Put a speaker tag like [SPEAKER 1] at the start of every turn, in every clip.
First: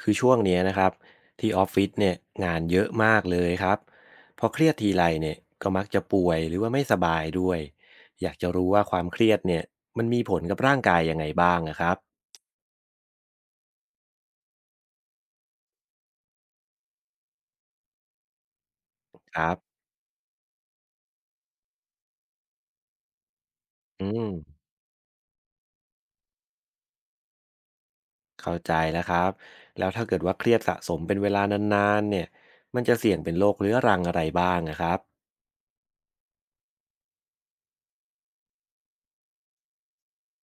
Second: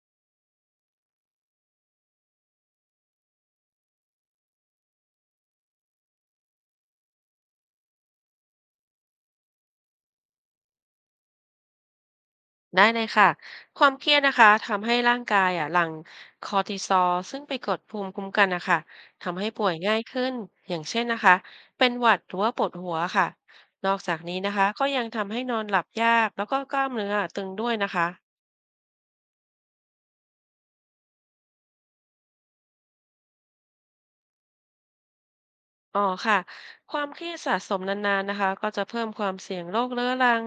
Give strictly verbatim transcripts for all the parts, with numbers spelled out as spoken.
[SPEAKER 1] คือช่วงเนี้ยนะครับที่ออฟฟิศเนี่ยงานเยอะมากเลยครับพอเครียดทีไรเนี่ยก็มักจะป่วยหรือว่าไม่สบายด้วยอยากจะรู้ว่าความเครียดเนี่ยมันมีผลกับร่างกายยังไงบ้างนะครับ
[SPEAKER 2] ได้เลยค่ะความเครียดนะคะทำให้ร่างกายอ่ะหลั่งคอร์ติซอลซึ่งไปกดภูมิคุ้มกันนะคะ
[SPEAKER 1] ค
[SPEAKER 2] ทำให้
[SPEAKER 1] รั
[SPEAKER 2] ป่วย
[SPEAKER 1] บ
[SPEAKER 2] ง่ายขึ้นอย่างเช่นนะคะเป็นหวัดหรือว่าปวดหัวค่ะนอก
[SPEAKER 1] อื
[SPEAKER 2] จากนี้นะ
[SPEAKER 1] ม
[SPEAKER 2] คะก็ยังทำให้นอนหลับยากแล้วก็กล้ามเนื้อตึงด้วยนะคะ
[SPEAKER 1] เข้าใจแล้วครับแล้วถ้าเกิดว่าเครียดสะสมเป็นเวลานานๆเนี่ยมันจะเสี่ยงเป็นโรคเรื้อรังอะไรบ้างนะครับ
[SPEAKER 2] อ๋อค่ะความเครียดสะสมนานๆนะคะก็จะเพิ่มความเสี่ยงโรคเรื้อรัง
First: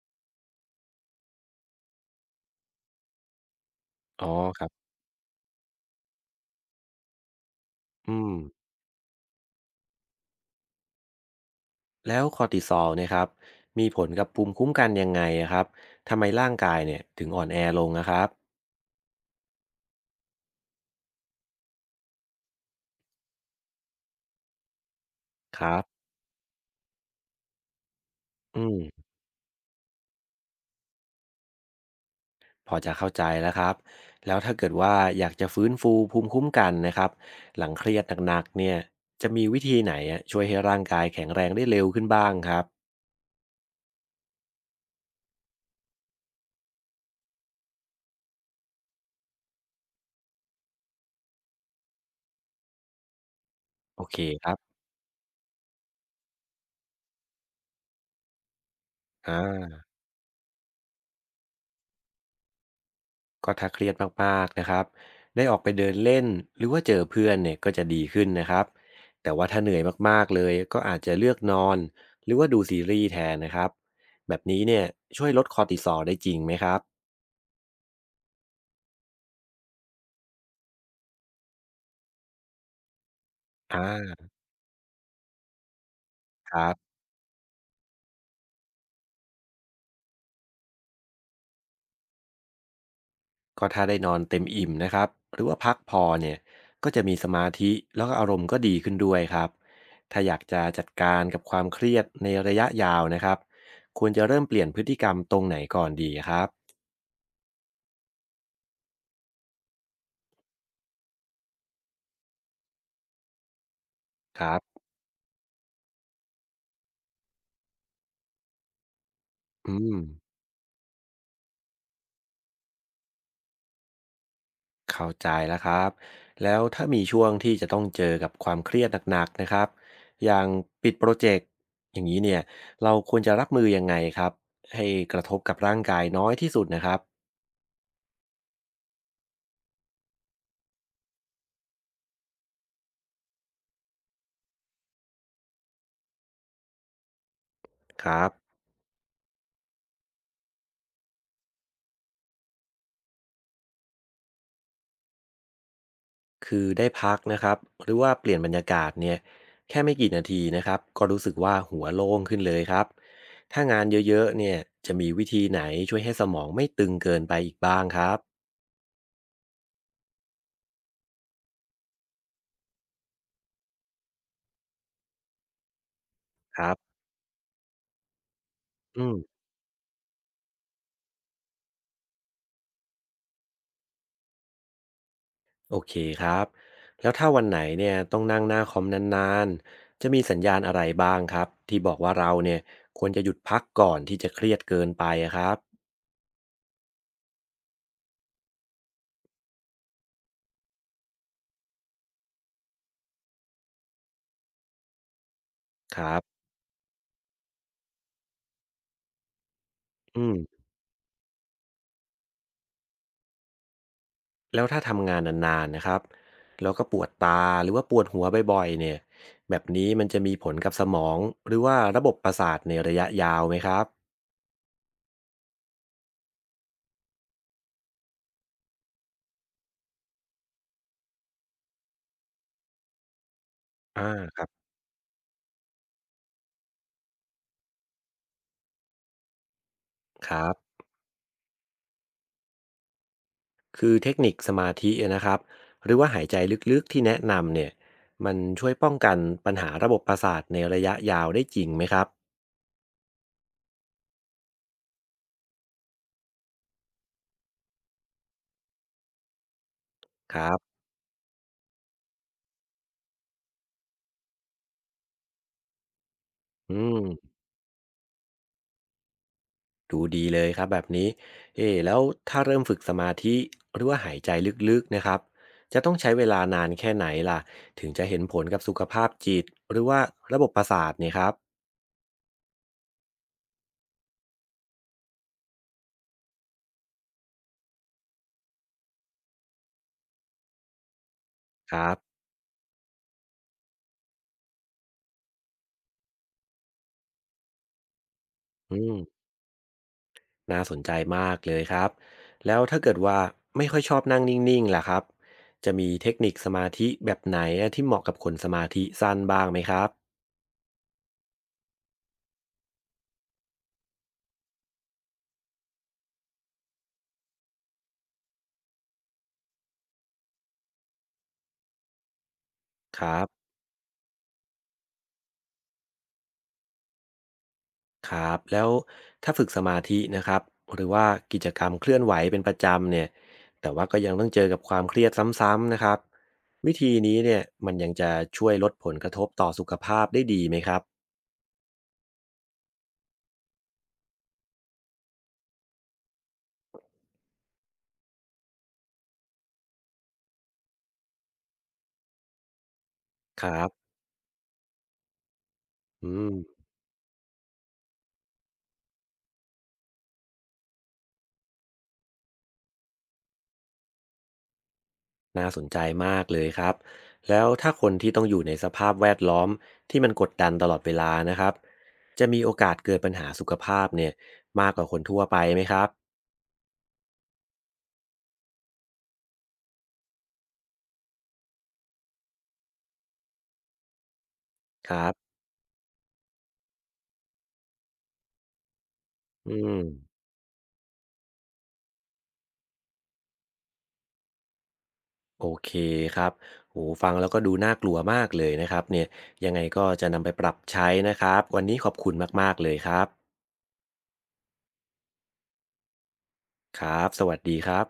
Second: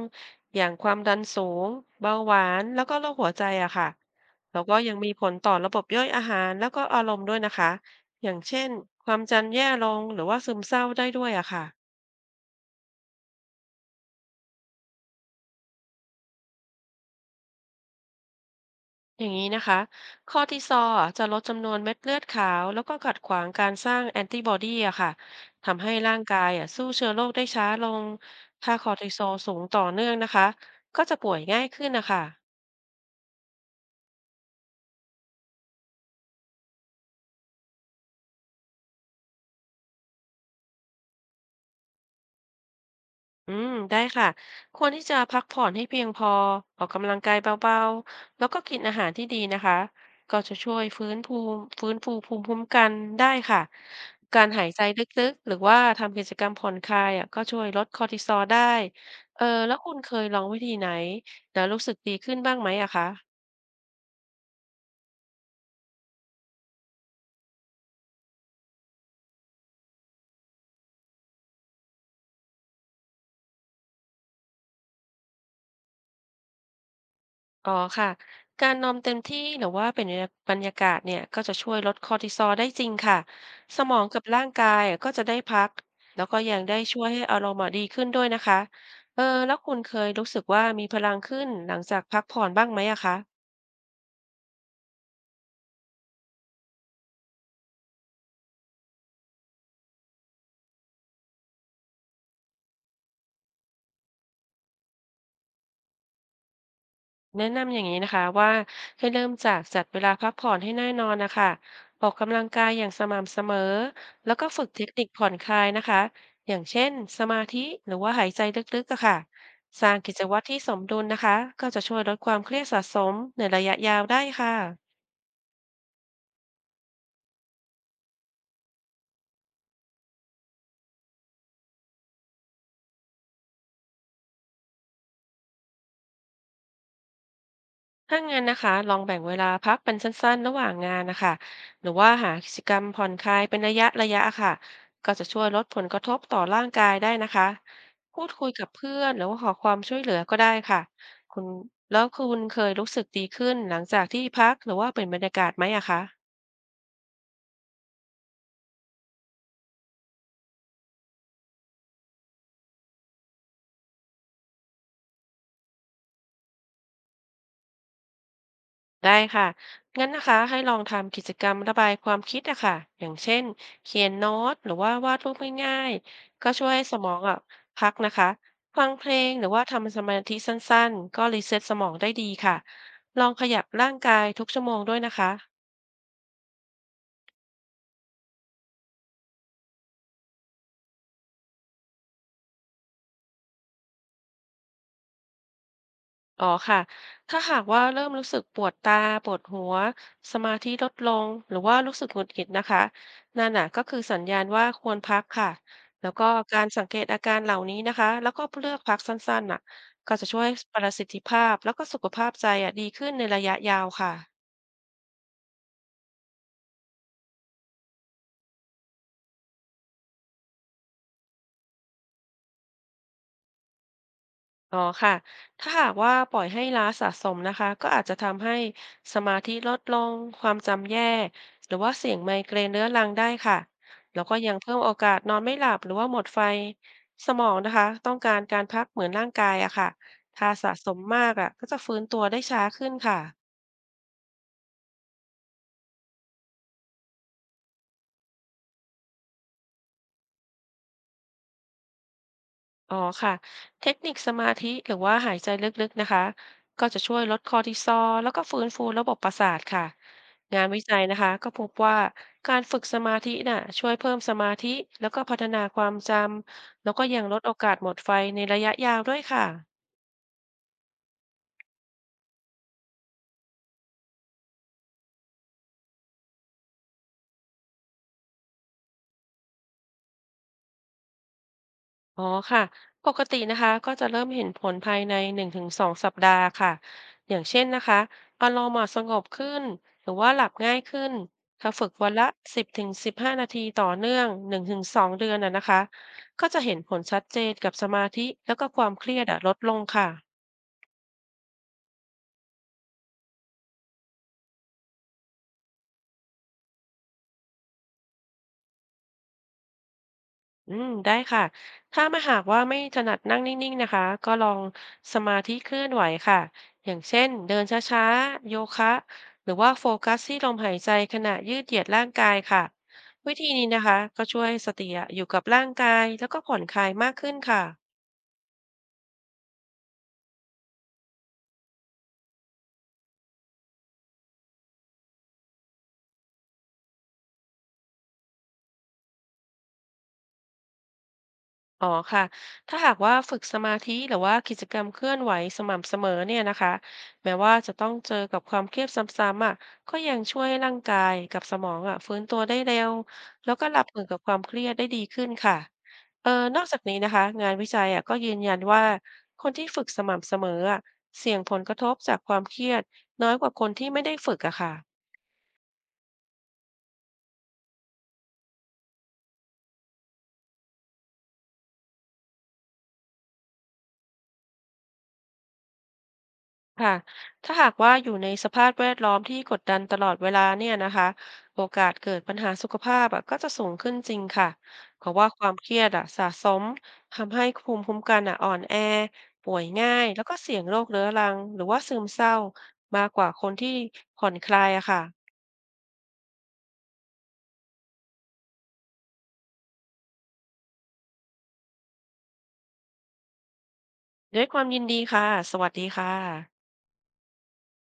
[SPEAKER 2] อย่างความดันสูงเบาหวานแล้วก็โรคหัวใจอะค่ะ
[SPEAKER 1] อ๋อ
[SPEAKER 2] แล้
[SPEAKER 1] ค
[SPEAKER 2] ว
[SPEAKER 1] รั
[SPEAKER 2] ก็
[SPEAKER 1] บ
[SPEAKER 2] ยังมีผลต่อระบบย่อยอาหารแล้วก็อารมณ์ด้วยนะคะ
[SPEAKER 1] อื
[SPEAKER 2] อ
[SPEAKER 1] ม
[SPEAKER 2] ย่างเช่นความจำแย่ลงหรือว่าซึมเศร้าได้ด้วยอะค่ะ
[SPEAKER 1] แล้วคอร์ติซอลเนี่ยครับมีผลกับภูมิคุ้มกันยังไงอะครับทำไมร่างกายเนี่ยถึงอ่อนแอลงนะครับ
[SPEAKER 2] อย่างนี้นะคะคอร์ติซอลอะจะลดจำนวนเม็ดเลือดขาวแล้วก็ขัดขวางการสร้างแอนติบอดีอะค่ะ
[SPEAKER 1] ครั
[SPEAKER 2] ทำให้
[SPEAKER 1] บ
[SPEAKER 2] ร่างกายอะสู้เชื้อโรคได้ช้าลง
[SPEAKER 1] อื
[SPEAKER 2] ถ้า
[SPEAKER 1] ม
[SPEAKER 2] คอร์ติซอลสูงต่อเนื่องนะคะก็จะป่วยง่ายขึ้นนะคะ
[SPEAKER 1] พอจะเข้าใจแล้วครับ แล้วถ้าเกิดว่าอยากจะฟื้นฟูภูมิคุ้มกันนะครับ หลังเครียดหนักๆเนี่ยจะมีวิธีไหนอะช่วยให้ร่างกายแข็งแรงได้เร็วขึ้นบ้างครับ
[SPEAKER 2] อืมได้ค่ะควรที่จะพักผ่อนให้เพียงพอออกกำลังกายเบาๆแล้วก็กินอาหารที่ดีนะคะก็จะช่วยฟื้นภูมิฟื้นฟูภูมิคุ้มกันได้ค่ะ
[SPEAKER 1] โอเค
[SPEAKER 2] กา
[SPEAKER 1] ค
[SPEAKER 2] ร
[SPEAKER 1] รั
[SPEAKER 2] หาย
[SPEAKER 1] บ
[SPEAKER 2] ใจลึกๆหรือว่าทำกิจกรรมผ่อนคลายอ่ะก็ช่วยลดคอร์ติซอลได้
[SPEAKER 1] อ่
[SPEAKER 2] เออแล้ว
[SPEAKER 1] า
[SPEAKER 2] คุณเคยลองวิธีไหนแล้วรู้สึกดีขึ้นบ้างไหมอะคะ
[SPEAKER 1] ก็ถ้าเครียดมากๆนะครับ ได้ออกไปเดินเล่นหรือว่าเจอเพื่อนเนี่ยก็จะดีขึ้นนะครับ แต่ว่าถ้าเหนื่อยมากๆเลยก็อาจจะเลือกนอนหรือว่าดูซีรีส์แทนนะครับแบบนี้เนี่ยช่วยลดคอร์ติซอลได้จริงไหมครับ
[SPEAKER 2] อ๋อค่ะ การนอนเต็มที่หรือว่าเป็นบรรยากาศเนี่ยก็จะช่วยลดคอร์ติซอลได้จริงค่ะ
[SPEAKER 1] อ่
[SPEAKER 2] สมองกั
[SPEAKER 1] า
[SPEAKER 2] บร่างกายอ่ะก็จะได้พัก แล้วก็
[SPEAKER 1] ค
[SPEAKER 2] ยัง
[SPEAKER 1] รับ
[SPEAKER 2] ได้ช่วยให้อารมณ์อ่ะดีขึ้นด้วยนะคะ เออแล้วคุณเคยรู้สึกว่ามีพลังขึ้นหลังจากพักผ่อนบ้างไหมอะคะ
[SPEAKER 1] ก็ถ้าได้นอนเต็มอิ่มนะครับหรือว่าพักพอเนี่ยก็จะมีสมาธิแล้วก็อารมณ์ก็ดีขึ้นด้วยครับถ้าอยากจะจัดการกับความเครียดในระยะยาวนะครับควรจะเริ่มเปลี่ยนพฤติกรรมตรงไหนก่อนดีครับ
[SPEAKER 2] แนะนำอย่างนี้นะคะว่าให้เริ่มจากจัดเวลาพักผ่อนให้แน่นอนนะคะออกกำลังกายอย่างสม่ำเสมอแล้ว
[SPEAKER 1] ค
[SPEAKER 2] ก็
[SPEAKER 1] รับ
[SPEAKER 2] ฝึกเทคนิคผ่อนคลายนะคะอย่างเช่นสมาธิหรือว่าหายใจลึกๆอะค่ะ
[SPEAKER 1] อื
[SPEAKER 2] สร้า
[SPEAKER 1] ม
[SPEAKER 2] งกิจวัตรที่สมดุลนะคะก็จะช่วยลดความเครียดสะสมในระยะยาวได้ค่ะ
[SPEAKER 1] เข้าใจแล้วครับแล้วถ้ามีช่วงที่จะต้องเจอกับความเครียดหนักๆนะครับอย่างปิดโปรเจกต์อย่างนี้เนี่ยเราควรจะรับมือยังไงครับให้กระทบกับร่างกายน้อยที่สุดนะครับ
[SPEAKER 2] ถ้างั้นนะคะลองแบ่งเวลาพักเป็นสั้นๆระหว่างงานนะคะหรือว่าหากิจกรรมผ่อนคลายเป็นระยะระยะค่ะก็จะช่วยลดผลกระทบต่อร่างกายได้นะคะ
[SPEAKER 1] ครั
[SPEAKER 2] พูด
[SPEAKER 1] บ
[SPEAKER 2] คุยกับเพื่อนหรือว่าขอความช่วยเหลือก็ได้ค่ะคุณแล้วคุณเคยรู้สึกดีขึ้นหลังจากที่พักหรือว่าเป็นบรรยากาศไหมอะคะ
[SPEAKER 1] คือได้พักนะครับหรือว่าเปลี่ยนบรรยากาศเนี่ยแค่ไม่กี่นาทีนะครับก็รู้สึกว่าหัวโล่งขึ้นเลยครับถ้างานเยอะๆเนี่ยจะมีวิธีไหนช่วยให้สมองไม่ตึงเกินไปอีกบ้างครับ
[SPEAKER 2] ได้ค่ะ งั้นนะคะให้ลองทำกิจกรรมระบายความคิดอะค่ะอย่างเช่นเขียนโน้ตหรือว่าวาดรูปง่ายๆก็
[SPEAKER 1] ค
[SPEAKER 2] ช่ว
[SPEAKER 1] รั
[SPEAKER 2] ยให้ส
[SPEAKER 1] บ
[SPEAKER 2] มองอะพักนะคะ ฟังเพ
[SPEAKER 1] อื
[SPEAKER 2] ล
[SPEAKER 1] ม
[SPEAKER 2] งหรือว่าทำสมาธิสั้นๆ ก็รีเซ็ตสมองได้ดีค่ะ ลองขยับร่างกายทุกชั่วโมงด้วยนะคะ
[SPEAKER 1] โอเคครับแล้วถ้าวันไหนเนี่ยต้องนั่งหน้าคอมนานๆจะมีสัญญาณอะไรบ้างครับที่บอกว่าเราเนี่ยควรจะหยุดพักก่อนที่จะเครียดเกินไปอะครับ
[SPEAKER 2] อ๋อค่ะถ้าหากว่าเริ่มรู้สึกปวดตาปวดหัวสมาธิลดลงหรือว่ารู้สึกหงุดหงิดนะคะนั่นน่ะก็คือสัญญาณว่าควรพักค่ะ
[SPEAKER 1] ค
[SPEAKER 2] แล้
[SPEAKER 1] รั
[SPEAKER 2] ว
[SPEAKER 1] บ
[SPEAKER 2] ก็การสังเกตอาการเหล่านี้นะคะแล้วก็เลือกพักสั้นๆน่ะก็
[SPEAKER 1] อื
[SPEAKER 2] จะช่วย
[SPEAKER 1] ม
[SPEAKER 2] ประสิทธิภาพแล้วก็สุขภาพใจอ่ะดีขึ้นในระยะยาวค่ะ
[SPEAKER 1] แล้วถ้าทำงานนานๆนะครับแล้วก็ปวดตาหรือว่าปวดหัวบ่อยๆเนี่ยแบบนี้มันจะมีผลกับสมองหรือว่าระบบประสาทในระยะยาวไหมครับ
[SPEAKER 2] อ๋อค่ะถ้าหากว่าปล่อยให้ล้าสะสมนะคะก็อาจจะทำให้สมาธิลดลงความจำแย่หรือว่าเสี่ยงไมเกรนเรื้อรังได้ค่ะ
[SPEAKER 1] อ่า
[SPEAKER 2] แล้วก็
[SPEAKER 1] ครั
[SPEAKER 2] ยัง
[SPEAKER 1] บ
[SPEAKER 2] เพิ่มโอกาสนอนไม่หลับหรือว่าหมดไฟสมองนะคะต้องการการพักเหมือนร่างกายอะค่ะ
[SPEAKER 1] ครั
[SPEAKER 2] ถ้า
[SPEAKER 1] บ
[SPEAKER 2] สะสมมากอะก็จะฟื้นตัวได้ช้าขึ้นค่ะ
[SPEAKER 1] คือเทคนิคสมาธินะครับหรือว่าหายใจลึกๆที่แนะนำเนี่ยมันช่วยป้องกันปัญหาระบบประสาทในระยะยาวได้จริงไหมครับ
[SPEAKER 2] อ๋อค่ะเทคนิคสมาธิหรือว่าหายใจลึกๆนะคะก็จะช่วยลดคอร์ติซอลแล้วก็ฟื้นฟูระบบประสาทค่ะ
[SPEAKER 1] ครั
[SPEAKER 2] งาน
[SPEAKER 1] บ
[SPEAKER 2] วิจัยนะคะก็พบว่าการฝึกสมาธิน่ะช่วยเพิ่มสมาธิแล้วก็พัฒนาความจ
[SPEAKER 1] อื
[SPEAKER 2] ำแล้วก็ยัง
[SPEAKER 1] ม
[SPEAKER 2] ลดโอกาสหมดไฟในระยะยาวด้วยค่ะ
[SPEAKER 1] ดูดีเลยครับแบบนี้เอ๊ะแล้วถ้าเริ่มฝึกสมาธิหรือว่าหายใจลึกๆนะครับจะต้องใช้เวลานานแค่ไหนล่ะถึงจะเห็นผลกับสุขภาพจิตหรือว่าระบบประสาทเนี่ยครับ
[SPEAKER 2] อ๋อค่ะปกตินะคะก็จะเริ่มเห็นผลภายในหนึ่งถึงสองสัปดาห์ค่ะอย่างเช่นนะคะอารมณ์อะสงบขึ้นหรือว่าหลับง่ายขึ้นถ้า
[SPEAKER 1] ค
[SPEAKER 2] ฝึ
[SPEAKER 1] รั
[SPEAKER 2] ก
[SPEAKER 1] บ
[SPEAKER 2] วันละสิบถึงสิบห้านาทีต่อเนื่องหนึ่งถึงสองเดือนน่ะนะคะก็จะเห็นผลชัดเจนกับสมาธิแล้วก็
[SPEAKER 1] อื
[SPEAKER 2] ควา
[SPEAKER 1] ม
[SPEAKER 2] มเครียดอะลดลงค่ะ
[SPEAKER 1] น่าสนใจมากเลยครับแล้วถ้าเกิดว่าไม่ค่อยชอบนั่งนิ่งๆล่ะครับจะมีเทคนิคสมาธิแบบไหนอะที่เหมาะกับคนสมาธิสั้นบ้างไหมครับ
[SPEAKER 2] อืมได้ค่ะ ถ้ามาหากว่าไม่ถนัดนั่งนิ่งๆนะคะก็ลองสมาธิเคลื่อนไหวค่ะ อย่างเช่นเดินช้าๆโยคะหรือว่าโฟกัสที่ลมหายใจขณะยืดเหยียดร่างกายค่ะ
[SPEAKER 1] ครั
[SPEAKER 2] วิธี
[SPEAKER 1] บ
[SPEAKER 2] นี้นะคะก็ช่วยให้สติอะอยู่กับร่างกายแล้วก็ผ่อนคลายมากขึ้นค่ะ
[SPEAKER 1] ครับแล้วถ้าฝึกสมาธินะครับหรือว่ากิจกรรมเคลื่อนไหวเป็นประจำเนี่ยแต่ว่าก็ยังต้องเจอกับความเครียดซ้ำๆนะครับวิธีนี้เนี่ยมันยังจะช่วยลดผลกระทบต่อสุขภาพได้ดีไหมครับ
[SPEAKER 2] อ๋อค่ะ ถ้าหากว่าฝึกสมาธิหรือว่ากิจกรรมเคลื่อนไหวสม่ำเสมอเนี่ยนะคะแม้ว่าจะต้องเจอกับความเครียดซ้ำๆอ่ะก็ยังช่วยให้ร่างกายกับสมองอ่ะฟื้นตัวได้เร็ว
[SPEAKER 1] ค
[SPEAKER 2] แล้
[SPEAKER 1] รั
[SPEAKER 2] วก็
[SPEAKER 1] บ
[SPEAKER 2] รับมือกับความเครียดได้ดีขึ้นค่ะ
[SPEAKER 1] อื
[SPEAKER 2] เออ
[SPEAKER 1] ม
[SPEAKER 2] นอกจากนี้นะคะงานวิจัยอ่ะก็ยืนยันว่าคนที่ฝึกสม่ำเสมออ่ะเสี่ยงผลกระทบจากความเครียดน้อยกว่าคนที่ไม่ได้ฝึกอะค่ะ
[SPEAKER 1] น่าสนใจมากเลยครับแล้วถ้าคนที่ต้องอยู่ในสภาพแวดล้อมที่มันกดดันตลอดเวลานะครับจะมีโอกาสเกิดปัญหาสุขภาพเนี่ยมากกว่าคนทั่วไปไหมครับ
[SPEAKER 2] ค่ะถ้าหากว่าอยู่ในสภาพแวดล้อมที่กดดันตลอดเวลาเนี่ยนะคะโอกาสเกิดปัญหาสุขภาพอะก็จะสูงขึ้นจริงค่ะ
[SPEAKER 1] ค
[SPEAKER 2] เพ
[SPEAKER 1] รั
[SPEAKER 2] ราะว่า
[SPEAKER 1] บ
[SPEAKER 2] ความเครียดอะสะสมทำให้ภูมิคุ้มกันอะอ่อนแอ
[SPEAKER 1] อื
[SPEAKER 2] ป่วย
[SPEAKER 1] ม
[SPEAKER 2] ง่ายแล้วก็เสี่ยงโรคเรื้อรังหรือว่าซึมเศร้ามากกว่าคนที่ผ่อนคลายอะค่ะ
[SPEAKER 1] โอเคครับโอฟังแล้วก็ดูน่ากลัวมากเลยนะครับเนี่ยยังไงก็จะนำไปปรับใช้นะครับ วันนี้ขอบคุณมากๆเลยครับ
[SPEAKER 2] ด้วยความยินดีค่ะ สวัสดีค่ะ
[SPEAKER 1] ครับ สวัสดีครับ